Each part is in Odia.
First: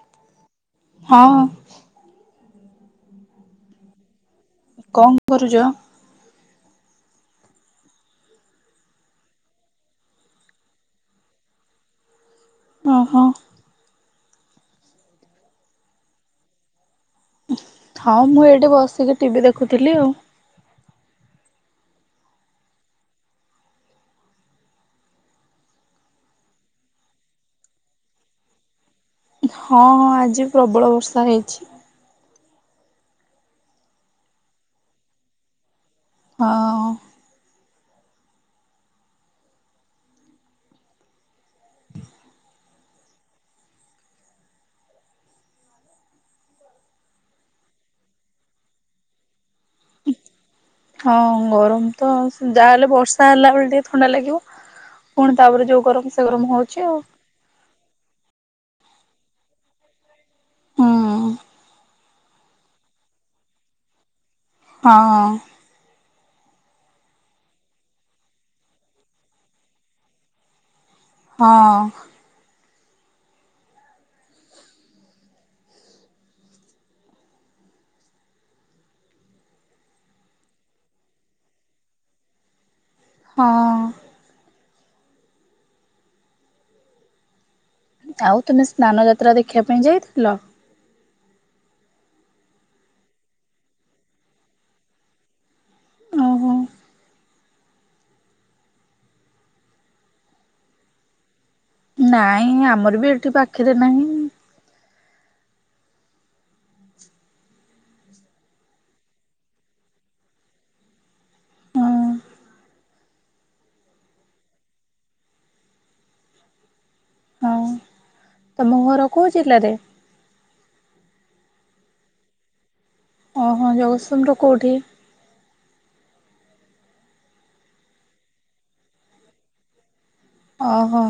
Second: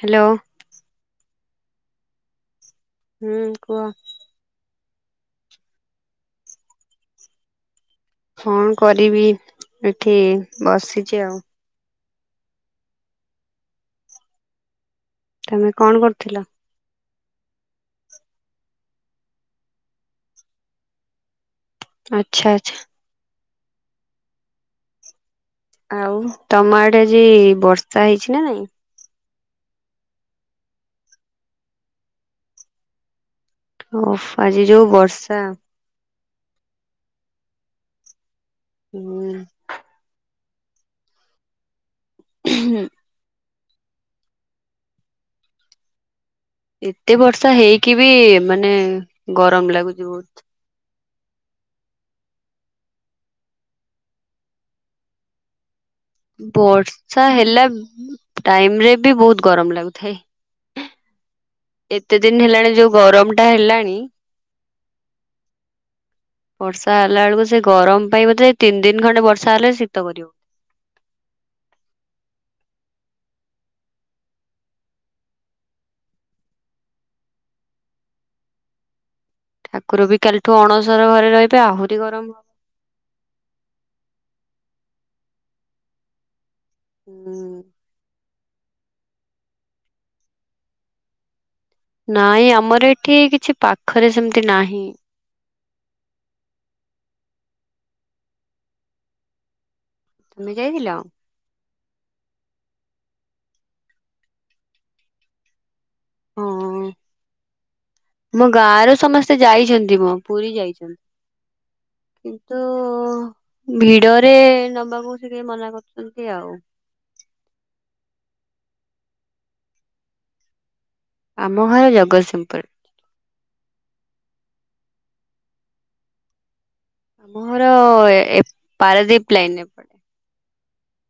ହାଲୋ। ହଁ। ହୁଁ କୁହ? କଣ କରୁଚ? କଣ କରିବି ଏଠି ବସିଚି ଆଉ। ଓହୋ। ତମେ କଣ କରୁଥିଲ? ଉଁ ହଁ ମୁଁ ଏଇଠି ବସିକି ଟିଭିି ଦେଖୁଥିଲି ଆଉ। ଆଛା ଆଛା। ଆଉ ତମ ଆଡ଼େ ଆଜି ବର୍ଷା ହେଇଚି ନା ନାଇଁ? ହଁ ହଁ ଆଜି ପ୍ରବଳ ବର୍ଷା ହେଇଛି। ଓଫ୍ ଆଜି ଯୋଉ ବର୍ଷା। ଆଉ। ହୁଁ। ହୁଁ। ଏତେ ବର୍ଷା ହେଇକି ବି ମାନେ ଗରମ ଲାଗୁଚି ବହୁତ। ହଁ ଗରମ ତ ଯାହାହେଲେ ବର୍ଷା ହେଲା ବେଳେ ଟିକେ ଥଣ୍ଡା ଲାଗିବ। ପୁଣି ତାପରେ ଯୋଉ ଗରମ୍ ବର୍ଷା ହେଲା ଟାଇମ ରେ ବି ବହୁତ ଗରମ ଲାଗୁଥାଏ। ହୁଁ। ଏତେ ଦିନ ହେଲାଣି ଯୋଉ ଗରମ ଟା ହେଲାଣି। ହଁ। ବର୍ଷା ହେଲା ବେଳକୁ ସେ ଗରମ ପାଇଁ ବୋଧେ ତିନି ଦିନ ଖଣ୍ଡେ ବର୍ଷା ହେଲେ ଶୀତ କରିବ। ହଁ। ଠାକୁର ବି କାଲିଠୁ ଅଣସର ଘରେ ରହିବେ ଆହୁରି ଗରମ ହବ। ହଁ। ହୁଁ। ଆଉ ତୁମେ ସ୍ନାନ ଯାତ୍ରା ଦେଖିବା ପାଇଁ ଯାଇଥିଲ? ନାଇଁ ଆମର ଏଠି କିଛି ପାଖରେ ସେମିତି ନାହିଁ। ଓହୋ। ତୁମେ ଯାଇଥିଲ? ନାଇଁ ଆମର ବି ଏଠି ପାଖେରେ ନାହିଁ। ହଁ। ମୋ ଗାଁ ର ସମସ୍ତେ ଯାଇଛନ୍ତି ଗୋ। ପୁରୀ ଯାଇଛନ୍ତି। ହଁ। କିନ୍ତୁ ଭିଡରେ ନବାକୁ ସେ ଟିକେ ମନା କରୁଛନ୍ତି ଆଉ। ଆଉ ତମ ଘର କୋଉ ଜିଲ୍ଲାରେ? ଆମ ଘର ଜଗତସିଂହପୁର। ଓହୋ ଜଗତସିଂହପୁର କୋଉଠି? ଆମ ଘର ଏ ପାରାଦ୍ଵୀପ ଲାଇନରେ। ଅ ହ।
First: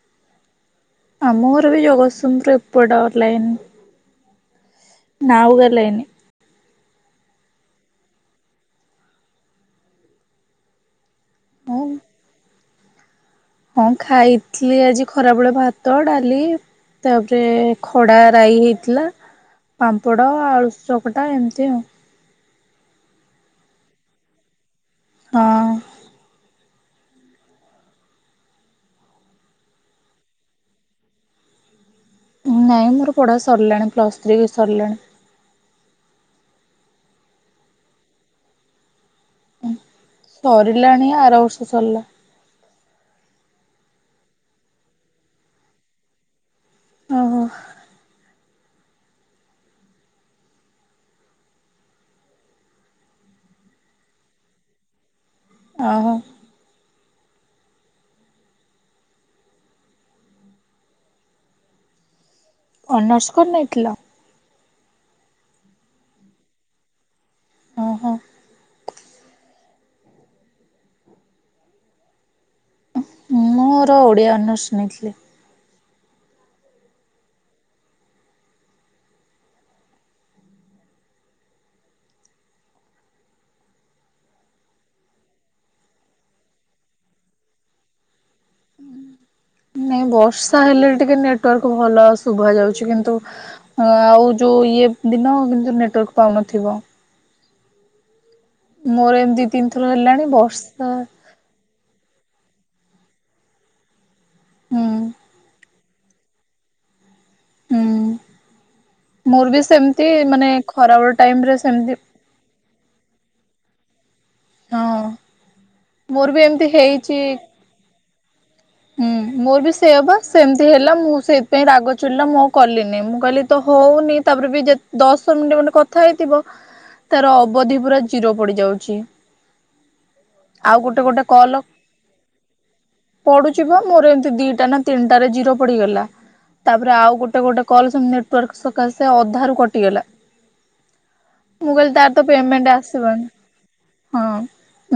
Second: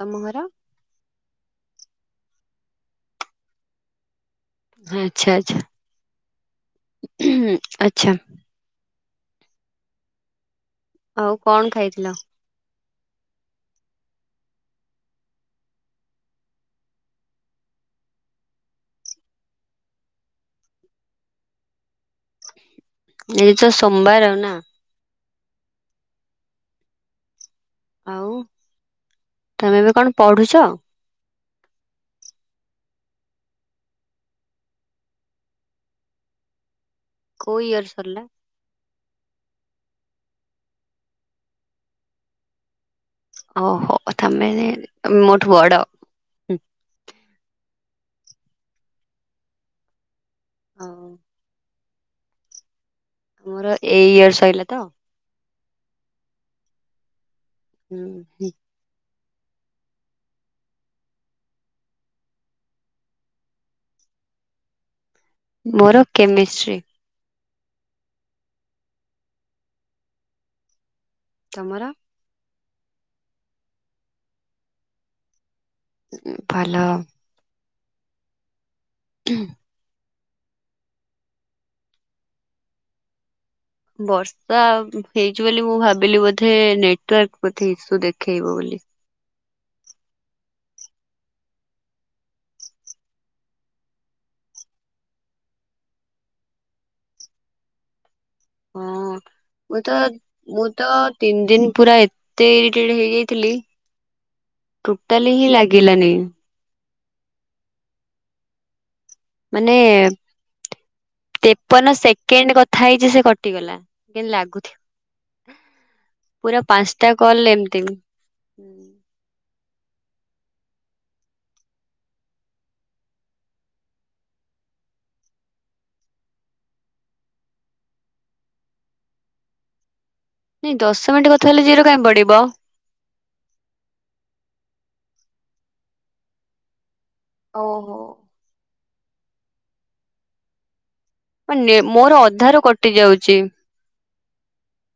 ତମ ଘର? ଆମ ଘର ବି ଜଗତସିଂପୁର ଏପଟ ଲାଇନ। ଆଚ୍ଛା ଆଚ୍ଛା ନାଉଗା ଲାଇନ୍। ଆଚ୍ଛା। ଆଉ କଣ ହଁ ଖାଇଥିଲ? ହଁ ଖାଇଥିଲି ଆଜି ଖରାବେଳେ ଭାତ, ଡାଲି ତାପରେ ଖଡା ରାଇ ହେଇଥିଲା। ପାମ୍ପଡ, ଆଳୁ ଚକଟା ଏମିତି ଆଉ। ଏଇ ତ ସୋମବାର ନା। ହଁ। ଆଉ ତମେ ଏବେ କଣ ପଢୁଚ? ନାଇଁ ମୋର ପଢା ସରିଲାଣି। ପ୍ଲସ୍ ଥ୍ରୀ ବି ସରିଲାଣି। କୋଉ ଇୟର୍ ସରିଲା? ସରିଲାଣି ଆର ବର୍ଷ ସରିଲା। ଓହୋ ତମେ ମୋଠୁ ବଡ। ଓହୋ। ଆଉ ମୋର ଏଇ ଇୟର୍ ସରିଲା ତ। ଆଉ [unintelligible] ଅନର୍ସ କଣ ନେଇଥିଲ? ମୋର କେମେଷ୍ଟ୍ରି। ଓ ହଁ। ତମର? ମୋର ଓଡିଆ ଅନର୍ସ ନେଇଥିଲି। ଭଲ। [inaudible] ବର୍ଷା ହେଇଚି ବୋଲି ମୁଁ ଭାବିଲି ବୋଧେ ନେଟୱାର୍କ ବୋଧେ ଇସୁ ଦେଖେଇବ ବୋଲି। [inaudible] ନାଇଁ ବର୍ଷା ହେଲେ ଟିକେ ନେଟୱାର୍କ ଭଲ ଶୁଭା ଯାଉଛି କିନ୍ତୁ ଆଉ ଯୋଉ ଇଏ ଦିନ କିନ୍ତୁ ନେଟୱାର୍କ ପାଉନଥିବ। ହଁ ମୋର ଏମିତି ମୁଁ ତିନିଥର ତ ହେଲାଣି ମୁଁ ବର୍ଷା ତ ତିନି ଦିନ ପୁରା ଏତେ ଇରିଟେଡ ହେଇଯାଇଥିଲି। ହୁଁ ଟୋଟାଲି ହିଁ ଲାଗିଲାନି। ହୁଁ। ମୋର ବି ମାନେ ସେମିତି ମାନେ ଖରାବେଳ ଟାଇମ ରେ ତେପନ ସେମିତି କେମତି ହଁ ଲାଗୁଥିବ। ମୋର ବି ପୁରା ଏମିତି ପାଞ୍ଚଟା ହେଇଛି କଲ ଏମତି ବି। ହୁଁ ମୋର ବି ସେଇଆ ପା ସେମିତି ହେଲା ମୁଁ ସେଇଥିପାଇଁ ରାଗ ଚିଢ଼ିଲା ମୁଁ ଆଉ କଲିନି। ମୁଁ କହିଲି ତ ହଉନି ତାପରେ ବି ଯେ ଦଶ ମିନିଟ ଗୋଟେ କଥା ହେଇଥିବ। ତାର ଅବଧି ପୁରା ଜିରୋ ପଡିଯାଉଚି। [inaudible] ନାଇଁ ଦଶ ମିନିଟ୍ କଥା ହେଲେ ଜିରୋ କାଇଁ ପଡିବ? ପଢୁଛି ବା ମୋର ଏମିତି ଦିଟା ନା ତିନିଟାରେ ଜିରୋ ପଡିିଗଲା ତାପରେ ଆଉ ଗୋଟେ ଗୋଟେ କଲ ଓହୋ। ସେମତି ନେଟୱାର୍କ ସକାଶେ ଅଧାରୁ କଟିଗଲା। ମୁଁ ମାନେ କହିଲି ତାର ମୋର ତ ଅଧାରୁ ପେମେଣ୍ଟ କଟି ଆସିବନି। ଯାଉଛି। ହଁ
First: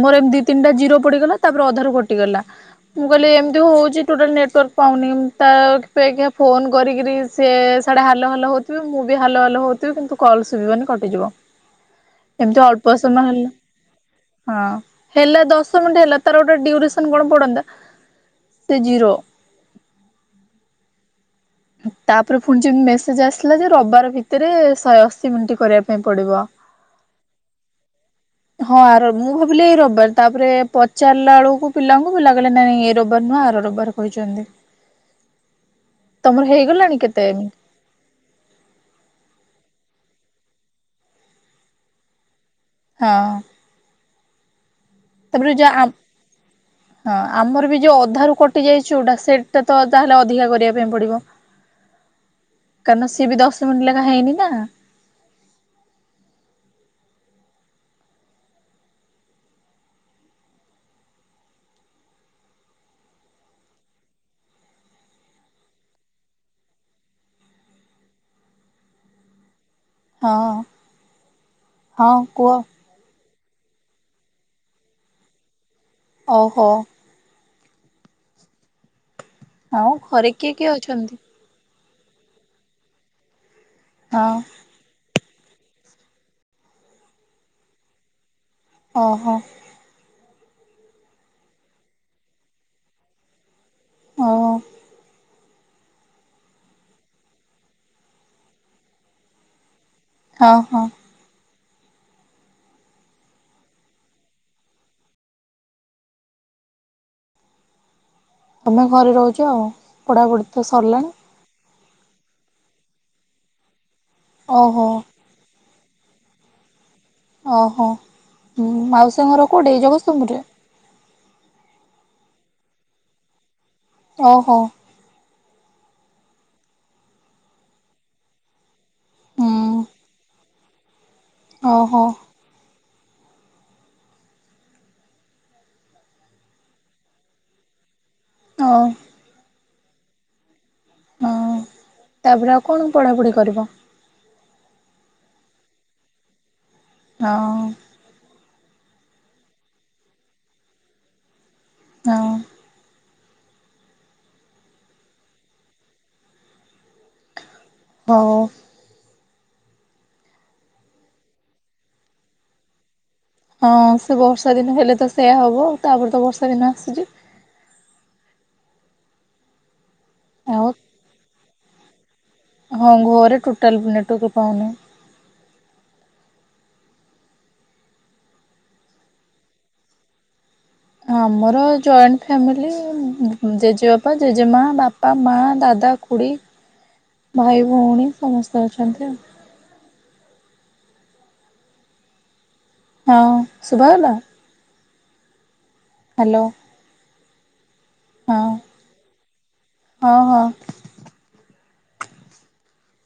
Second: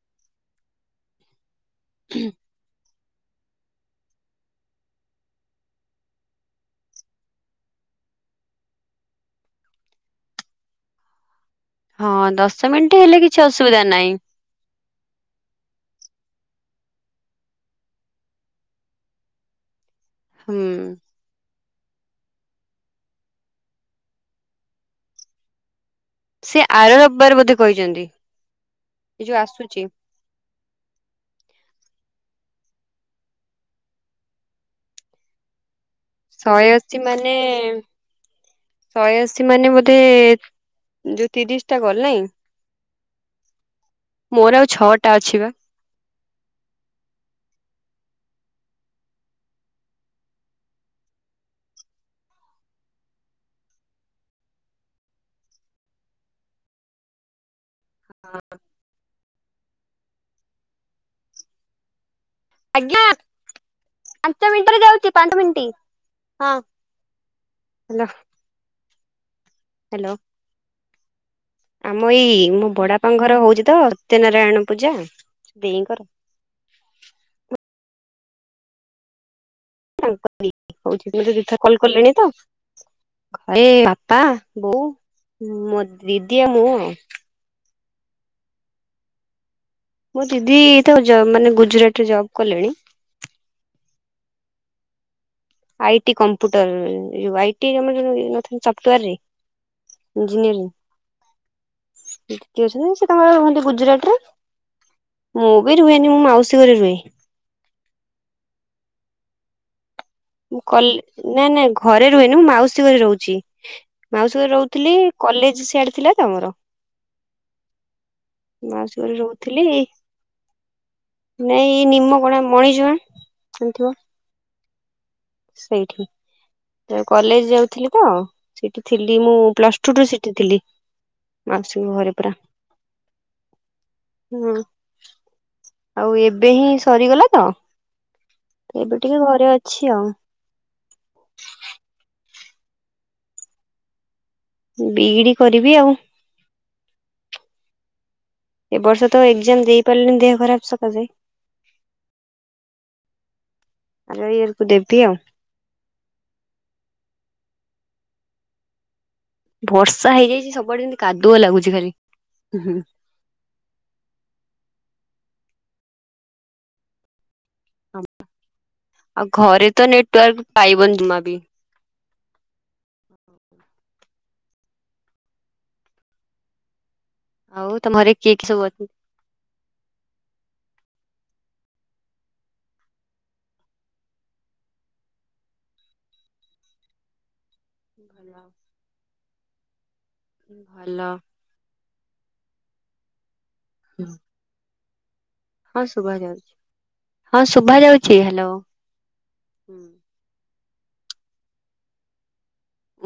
ମୋର ଏମତି ଦି ତିନିଟା ଜିର ପଡିଗଲା ତାପରେ ଅଧାରୁ କଟିଗଲା। ମୁଁ କହିଲି ଏମିତି ହଉଛି ଟୋଟାଲ ନେଟୱାର୍କ ପାଉନି ତା ଅପେକ୍ଷା ଫୋନ କରିକିରି ସେ ସୋ ହାଲୋ ହାଲୋ ହଉଥିବେ ମୁଁ ବି ହାଲୋ ହାଲୋ ହଉଥିବି କିନ୍ତୁ କଲ ସୁବିିବନି କଟିଯିବ। ହଁ ଦଶ ଏମତି ମିନିଟ୍ ଅଳ୍ପ ହେଲେ ସମୟ କିଛି ଅସୁବିଧା ନାହିଁ। ହେଲା ହଁ। ହେଲା ଦଶ ମିନିଟ ହେଲା ତାର ଗୋଟେ ଡ୍ୟୁରେସନ କଣ ପଡନ୍ତା। ସେ ଜିରୋ। ହୁଁ। ତାପରେ ପୁଣି ଯେମିତି ମେସେଜ ଆସିଲା ଯେ ରବିବାର ଭିତରେ ଶହେ ଅଶି ମିନିଟ୍ କରିବା। ପାଇଁ ପଡିବ। ସେ ଆର ରବିବାର ବୋଧେ କହିଛନ୍ତି ହଁ ଆ ଏ ମୁଁ ଯୋଉ ଭାବିଲି ଏଇ ଆସୁଛି। ରବିବାର ତାପରେ ପଚାରିଲା ବେଳକୁ ପିଲାଙ୍କୁ ମନା କଲା ନାଇଁ ଏ ରୋବାର ନୁହଁ ଆର ରବିବାର କହିଛନ୍ତି। ତମର ଶହେ ହେଇଗଲାଣି ଅଶୀ କେତେ ମାନେ ଶହେ ଅଶୀ ମାନେ ମୋ ମତେ ଯୋଉ ତିରିଶ ଟା ଗଲ ନାଇଁ। ହଁ। ମୋର ଆଉ ଛଅଟ ତାପରେ ଯ ଆମ ହଁ ଆମର ବି ଯୋଉ ଅଧାରୁ କଟି ଯାଇଛିଉଟା ସେଇଟା ତ ତାହେଲେ ଅଧିକା କରିବା ପାଇଁ ପଡିବ। [inaudible] କାରଣ ସିଏ ବି ଦଶ ମିନିଟ ଲଗା ହେଇନି ନା। ହଁ। ଆଜ୍ଞା ପାଞ୍ଚ ମିିନିଟରେ ଯାଉଛି ପାଞ୍ଚ ମିିନିଟ ହଁ। ହେଲୋ। ହଁ। ଆମ ହଁ ଏଇ କୁହ ମୋ ବଡାପା ଘର ହଉଛି ତ ସତ୍ୟ ନାରାୟଣ ପୂଜା। ଦେଇ ଘର। ଓହୋ। ହଁ ଘରେ ତାଙ୍କରି କିଏ କିଏ ହଉଛି ଅଛନ୍ତି ଦେଖା କଲ। କଲେଣି ତ ଏ ବାପା ହଁ ବୋଉ। ହୁଁ ମୋ ଦିଦି ଆଉ ମୁଁ ଆଉ। ଓହଁ। ମୋ ଦିଦି ତ ଯ ମାନେ ଗୁଜୁରାଟରେ ଜବ କଲେଣି। ହଉ ଆଉ। ଆଇଟି କମ୍ପ୍ୟୁଟର ଟି ସପ୍ଟୱେର ରେ। ଝିଲ। ହଁ ହଁ। ଏ ଅଛନ୍ତି ସେ ତାଙ୍କର ରୁହନ୍ତି ଗୁଜୁରାଟରେ। ମୁଁ ବି ରୁହେନି ମୁଁ ମାଉସୀ ଘରେ ରୁହେ। ତମେ ଘରେ ରହୁଛ ଆଉ। ପଢ଼ାପଢ଼ି ମୁଁ ତ କଲେ ସରିଲାଣି ନାଇଁ ନାଇଁ। ଘରେ ରୁହେନି ମୁଁ ମାଉସୀ ଘ ରହୁଛି ମାଉସୀ ଘ ଓହୋ ରହୁଥିଲି କଲେଜ ସଆଡେ ଥିଲା ତମର। ଓହଁ ଘରେ ମାଉସୀ ଘର ରହୁଥିଲି କୋଉଠି ଜଗତସିଂହପୁରରେ। ନାଇଁ ନିମପଡା ମୈଯ ଅ ହଁ। ସେଇଠି ତ କଲେଜ ଯାଉଥିଲି ତ ସେ ଥିଲି ମୁଁ ପ୍ଲସ ହୁଁ ଟୁ ଠୁ ସେଠିଥିଲି। ମାଉସିଙ୍କ ଘରେ ପୁରା। ହ [inaudible] ହୁଁ ଆଉ ଏବେ ହିଁ ସରିଗଲା ତ। ଓ ଏବେ ଟିକେ ଘରେ ଅଛି ଆଉ। ହଁ ତାପରେ ଆଉ କଣ ପଢ଼ାପୁଢ଼ି କରିବ? ବି ଇ ଡି କରିବି ଆଉ। ହଁ। ଏବର୍ଷ ତ ଏଗଜାମ୍ ଦେଇ ପାରିଲିନି ଦେହ ଖରାପ୍ ସକାସେ। ହଁ। ଆର ୟିୟର କୁ ଦେବି ଆଉ। ହଁ। ବର୍ଷା ହେଇଯାଇଚି ସବୁଆଡେ ଯେମିତି କାଦୁଅ ଲାଗୁଛି ଖାଲି ହୁଁ। ହଁ ସେ ବର୍ଷା ଦିନ ହେଲେ ତ ସେଇୟା ହବ ତାପରେ ତ ବର୍ଷା ଦିନ ଆସୁଚି। ଆଉ ଘରେ ତ ନେଟୱାର୍କ ଆଉ ପାଇବନି ଜମା ବି। ହଁ ଘରେ ଟୋଟାଲ ନେଟୱର୍କ ପାଉନି। ଆଉ ତମଘରେ କିଏ କିଏ ସବୁ ଅଛ? ଆମର ଜଏଣ୍ଟ ଫ୍ୟାମିଲି ଜେଜେବାପା, ଜେଜେମା, ବାପା, ମା ଦାଦା। ଦା ଖୁଡି, ଭାଇ, ଭଉଣୀ ସମସ୍ତେ ଅଛନ୍ତି ଆଉ। ଭଲ। ହଁ ଶୁଭାଗଲା? ହଁ ଶୁଭା ହ୍ୟାଲୋ ଯାଉଛି ହଁ ଶୁଭା ଯାଉଛି ହଁ ହାଲୋ ହୁଁ। ହଁ ହଁ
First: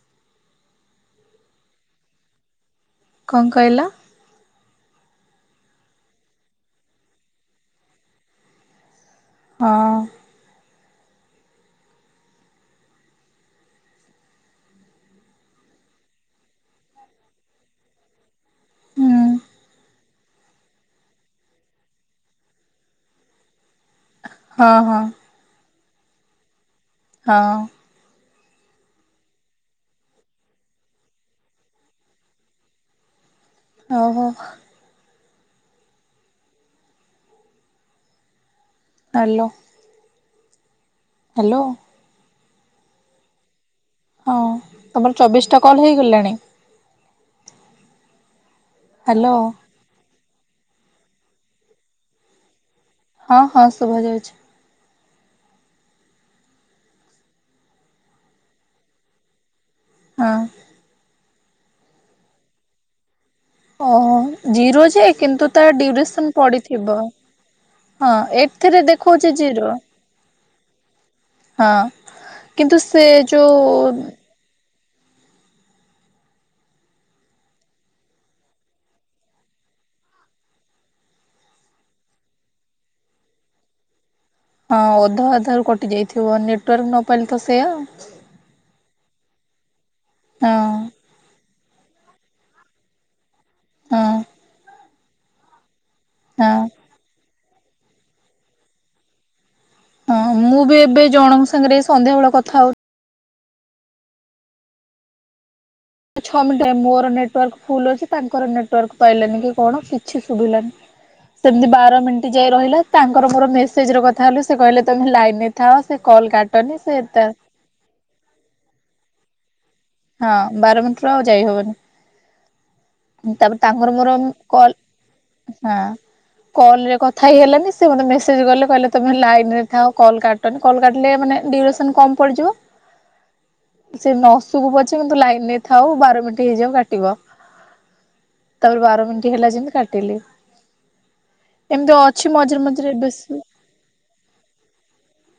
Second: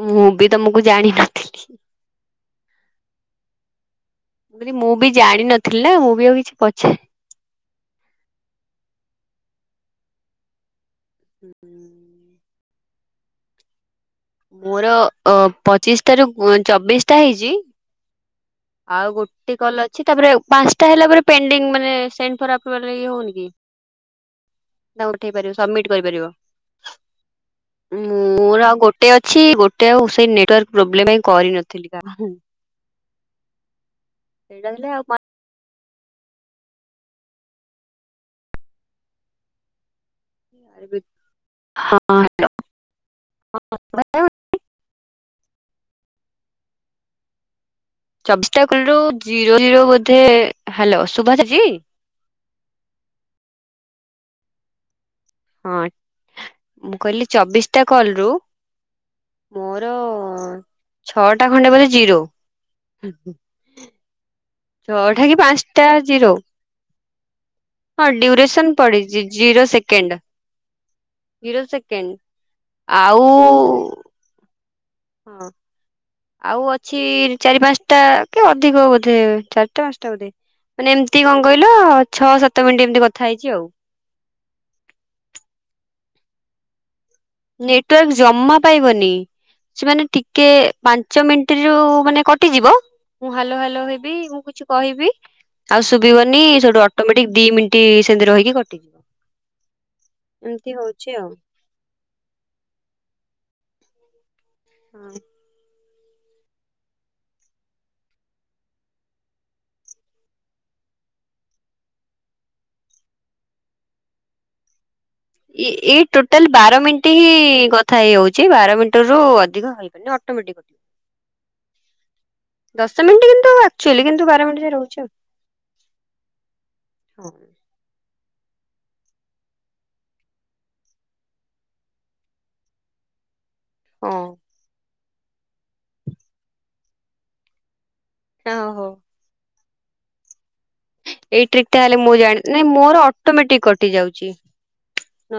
ମୁଁ ବି ତମକୁ ଜାଣିନଥିଲି। କଣ କଇଲ? ମୁଁ କହିଲି ମୁଁ ବି ଜାଣିନଥିଲି ନା ମୁଁ ବି ଆଉ କିଛି ପଚାରି। ହଁ। ହୁଁ। ମୋର ଅ ପଚିଶି ଟାରୁ ଚବିଶ୍ ଟା ହେଇଚି। ଆଉ ହୁଁ ଗୋଟେ କଲ୍ ଅଛି ତାପରେ ପାନସ୍ ଟା ହେଲା ପରେ ପେଣ୍ଡିଙ୍ଗ ମାନେ ସେଣ୍ଡ ଫର ଅପ୍ରୁଭାଲ ହେଇକି ହଉନି କି? ହଁ ହଁ। ସମିଟ୍ କରିପାରିବ। ହଁ। ମୋର ଆଉ ଗୋଟେ ଅଛି ଗୋଟେ ଆଉ ସେଇ ନେଟୱାର୍କ ପ୍ରୋବ୍ଲେମ ପାଇଁ କରିନଥିଲି ପା ହୁଁ। [inaudible] ଓହୋ। ହେଲେ ଆଉ ହାଲୋ। [inaudible] ହାଲୋ। ଲ ହଁ। ହଁ ତମର ଚବିଶ୍ ଟା କଲ୍ ହେଇଗଲାଣି? ଚବିଶ୍ ଟା କଲ୍ ରୁ ହ୍ୟାଲୋ ଜିରୋ ଜିରୋ ବୋଧେ ହାଲୋ ଶୁବାଯାଉଚି? ହଁ ହଁ ଶୁଭା ଯାଉଛି। ହଁ ମୁଁ କଇଲି ଚବିଶ୍ ଟା କଲ ରୁ ମୋର ହଁ ଛଅଟା ଖଣ୍ଡେ ବୋଧେ ଜିରୋ। ଓ ହୋ ଜିରୋ ଯେ ଛଅଟା କି କିନ୍ତୁ ତାର ପାଞ୍ଚଟା ଡିଉରେସନ ଜିରୋ ପଡିଥିବ। ହଁ ଡ୍ୟୁରେସନ ଏଥିରେ ପଡିଛି ଦେଖଉଚି ଜିରୋ। ସେକେଣ୍ଡ। ଜିରୋ ହଁ ସେକେଣ୍ଡ କିନ୍ତୁ ସେ ଆଉ ଯୋଉ ହଁ। ଆଉ ଅଛି ଚାରି ପାନସ୍ ଟା କି ଅଧିକ ବୋଧେ ଚାରିଟା ପାନସ୍ ଟା ବୋଧେ। ମାନେ ଏମିତି କଣ କଇଲ ଛଅ ସାତ ମିନିଟ୍ ଏମତି କଥା ହେଇଚି ଆଉ। ହଁ ଅଧା ଅଧାରୁ କଟି ଯାଇଥିବ ନେଟୱାର୍କ ନ ପାଇଲେ ତ ସେଇଆ ନେଟୱାର୍କ ଜମା ପାଇବନି। ସେମାନେ ଟିକେ ହଁ ପାଞ୍ଚ ମିନିଟ୍ ରୁ ମାନେ କଟିଯିବ। ମୁଁ ହାଲୋ ହାଲୋ ହଁ ହେବି ମୁଁ କିଛି କହିବି। ଆଉ ଶୁବିବନି ହଁ ସେଠୁ ଅଟୋମେଟିକ୍ ଦି ମିନିଟ୍ ସେମିତି ରହିକି କଟିଯିବ। ହଁ ମୁଁ ଏମିତି ବି ଏବେ ହଉଛି ଆଉ ଜଣଙ୍କ ସାଙ୍ଗରେ ସନ୍ଧ୍ୟା ବେଳେ କଥା ହଉଛି। ହଁ। ଛଅ ମିନିଟ୍ ରେ ମୋର ନେଟୱାର୍କ ଫୁଲ୍ ଅଛି ତାଙ୍କର ନଟ୍ ୱର୍କ ପାଇଲାଣି କି କନା ସେମତି ବାର ମିନିଟ ଯାଇ ରହିଲା ତାଙ୍କର ମୋର ମେସେଜ ର କଥା ହେଲୁ ସେ କହିଲେ ତମେ ଲାଇନରେ ଥାଅ ସେ ଏଇ କଲ୍ ଟୋଟାଲ କାଟନି ବାର ସେ ମିନିଟ୍ ତା ନି କଥା ହେଇ ହୋଉଛି ତ ଠୁ ଅଧି ହଁ ବାର ମିନିଟ ରୁ ଆଉ ଯାଇ ହବନି। ଦଶ ମିନିଟ୍ କିନ୍ତୁ ତାଙ୍କର ଆକ୍ଚୁଆଲି ମୋର କିନ୍ତୁ ବାର ମିନିଟ୍ ଯାଏ କଲ ରହୁଛି ଆଉ। ହୁଁ। କଲ୍ ରେ କଥା ହେଇ ହଁ ହେଲାନି ମେସେଜ ସେ ଗଲେ କହିଲେ ତମେ ଲାଇନ୍ ରେ ଥାଅ କଲ୍ କାଟନି କଲ୍ କାଟିଲେ ମାନେ ଡିରେସନ କମ୍ ପଡ଼ିଯିବ। ସେ ନସୁବୁ ପଛେ କିନ୍ତୁ ଲାଇନ୍ ରେ ଥାଉ ବାର ମିଣ୍ଟି ହେଇଯାଉ କାଟିବ। ହଁ ତାପରେ ବାର ମିଣ୍ଟି ହେଲା ଯେମିତି କାଟିଲି। ଏଇଟ୍ରିକ ଏମିତି ହେଲେ ମୁଁ ଅଛି ଜାଣି ମଝିରେ ନାଇଁ ମଝିରେ ମୋର ବେଶୀ ଅଟମେଟିକ କଟି ଯାଉଚି।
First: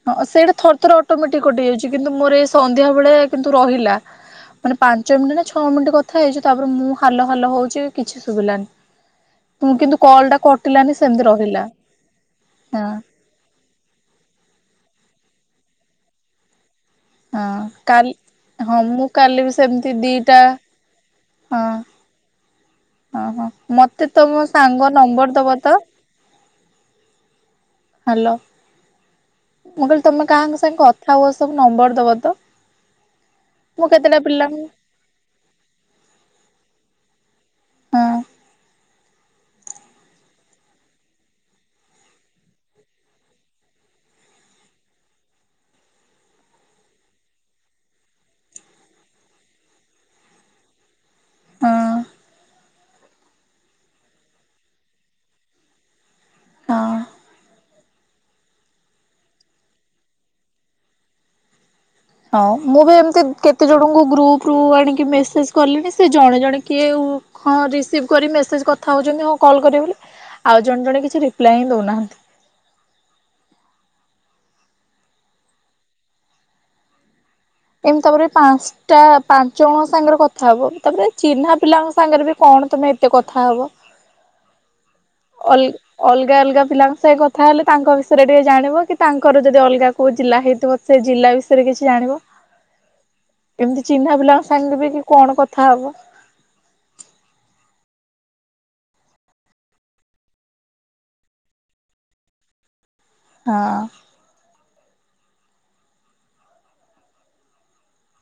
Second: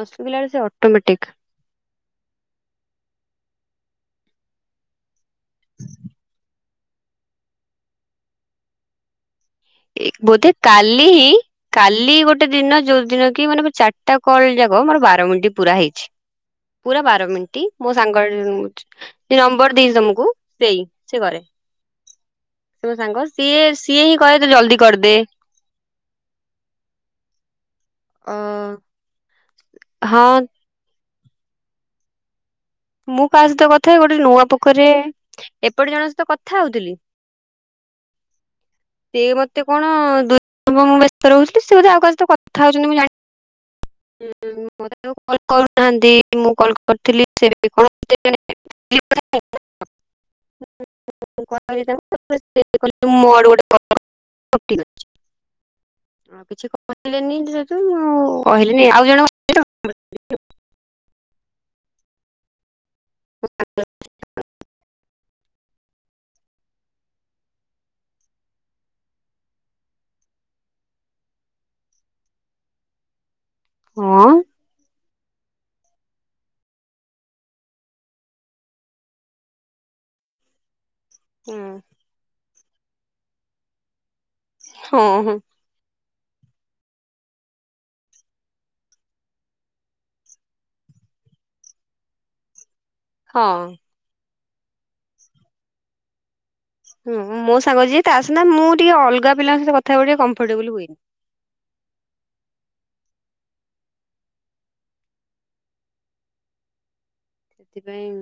ହଁ ସେଇଟା ଥରେ ଥରେ ଅଟ ମେଟିକ୍ କଟି ଯାଉଚି କିନ୍ତୁ ମୋର ଏଇ ସଂନ୍ଧ୍ୟା ବେଳେ କିନ୍ତୁ ରହିଲା ମାନେ ପାଞ୍ଚ ମିଣ୍ଟି ନା ଛଅ ମିଣ୍ଟି କଥା ହେଇଚୁ ତାପରେ ମୁଁ ହାଲ ହାଲ ହଉଚି କିଛି ସୁବିଲାନି। ଏଇ ବୋଧେ କାଲି କାଲି ଗୋଟେ ଦିନ ହଁ ଯଉଦିନ କି ମାନେ ମୋର ଚାରିଟା କଲ୍ ଯାକ ହ ମୋର ବାର ମିଣ୍ଟି ପୁରା ହେଇଚି। ପୁରା ବାର ହଁ ମିନିଟ୍ ମୋ କାଲି ସାଙ୍ଗ ହଁ ମୁଁ କାଲି ବି ନମ୍ବର ସେମିତି ଦେଇଛି ତମକୁ ଦିଟା ହଁ ସିଏ ମୋ ସାଙ୍ଗ ହଁ ହଁ ସିଏ ସିଏ ମତେ ହିଁ କହେ ତମ ତୁ ଜଲ୍ଦି ସାଙ୍ଗ କରିଦେ ନମ୍ବର ଦବ ତ ହାଲୋ ଅ ମୁଁ କହିଲି ହଁ ତମେ କହାଙ୍କ ସାଙ୍ଗେ କଥା ହୁଅ ସବୁ ନମ୍ବର ଦବ ତ? ମୁଁ କାହା ସହିତ ମୁଁ କଥା ହୁଏ ଗୋଟେ କେତେଟା ନୂଆ ପିଲାଙ୍କୁ ପୋଖରୀ ରେ ଏପଟେ ଜଣଙ୍କ ସହିତ କଥା ହଉଥିଲି ହୁଁ। ସିଏ ମତେ କଣ [unintelligible] ବେସ୍ତ ରହୁଚି ସିଏ ବୋଧେ ଆଉ କାହା ସହ କଥା ହୋଉଛନ୍ତି ମୁଁ [unintelligible] [unintelligible] [inaudible] [unintelligible] ହୋଉ ହଁ। ଠିକ୍ ଅଛି ହଁ କିଛି କହିଲେନି ଯେତଳେ ମୁଁ ଆଉ କହି ନି ଆଉ ଜଣଙ୍କ ସହିତ [unintelligible] ହଁ ମୁଁ ବି ଏମିତି କେତେ ଜଣଙ୍କୁ ଗ୍ରୁପ୍ ରୁ ଆଣିକି ମେସେଜ କଲିଣି ସେଇ ଜଣେ ଜଣେ କିଏ? ହଁ ରିସିଭ୍ କରି ମେସେଜରେ କଥା ହୋଉଛନ୍ତି ହଁ କଲ୍ କରିବେ ବୋଲି। ଆଉ ଜଣେ ଜଣେ କିଛି ରିପ୍ଲାଏ ହିଁ ଦଉନାହାନ୍ତି। ହଁ। ଏମିତି ତାପରେ ପାଞ୍ଚଟା ପାଞ୍ଚ ଜଣଙ୍କ ସାଙ୍ଗରେ କଥା ହବ ତାପରେ ଚିହ୍ନା ହଁ ପିଲାଙ୍କ ସାଙ୍ଗରେ କଣ ତମେ ଏତେ କଥା ହବ? ହଁ ହଁ। ଅଲ ଅଲଗା ଅଲଗା ପିଲାଙ୍କ ସହ କଥା ହେଲେ ତାଙ୍କ ବିଷୟରେ ଟିକେ ଜାଣିବ କି ତାଙ୍କ ଯଦି ଅଲଗା କୋଉ ଜିଲ୍ଲା ହେଇଥିବ ସେ ଜିଲ୍ଲା ବିଷୟରେ କିଛି ଜାଣିବ। ହଁ ଏମିତି ଚିହ୍ନା ପିଲାଙ୍କ ସାଙ୍ଗରେ ବି କଣ କଥା ହବ? ହୁଁ ମୋ ସାଙ୍ଗ ଯିଏ ତା ସିନା ମୁଁ ଟିକେ ଅଲଗା ପିଲାଙ୍କ ସହିତ କଥା ହେବାକୁ ଟିକେ କମ୍ପେ ଟେବୁଲ୍ ହୁଏ। ହଁ। ସେଥିପାଇଁ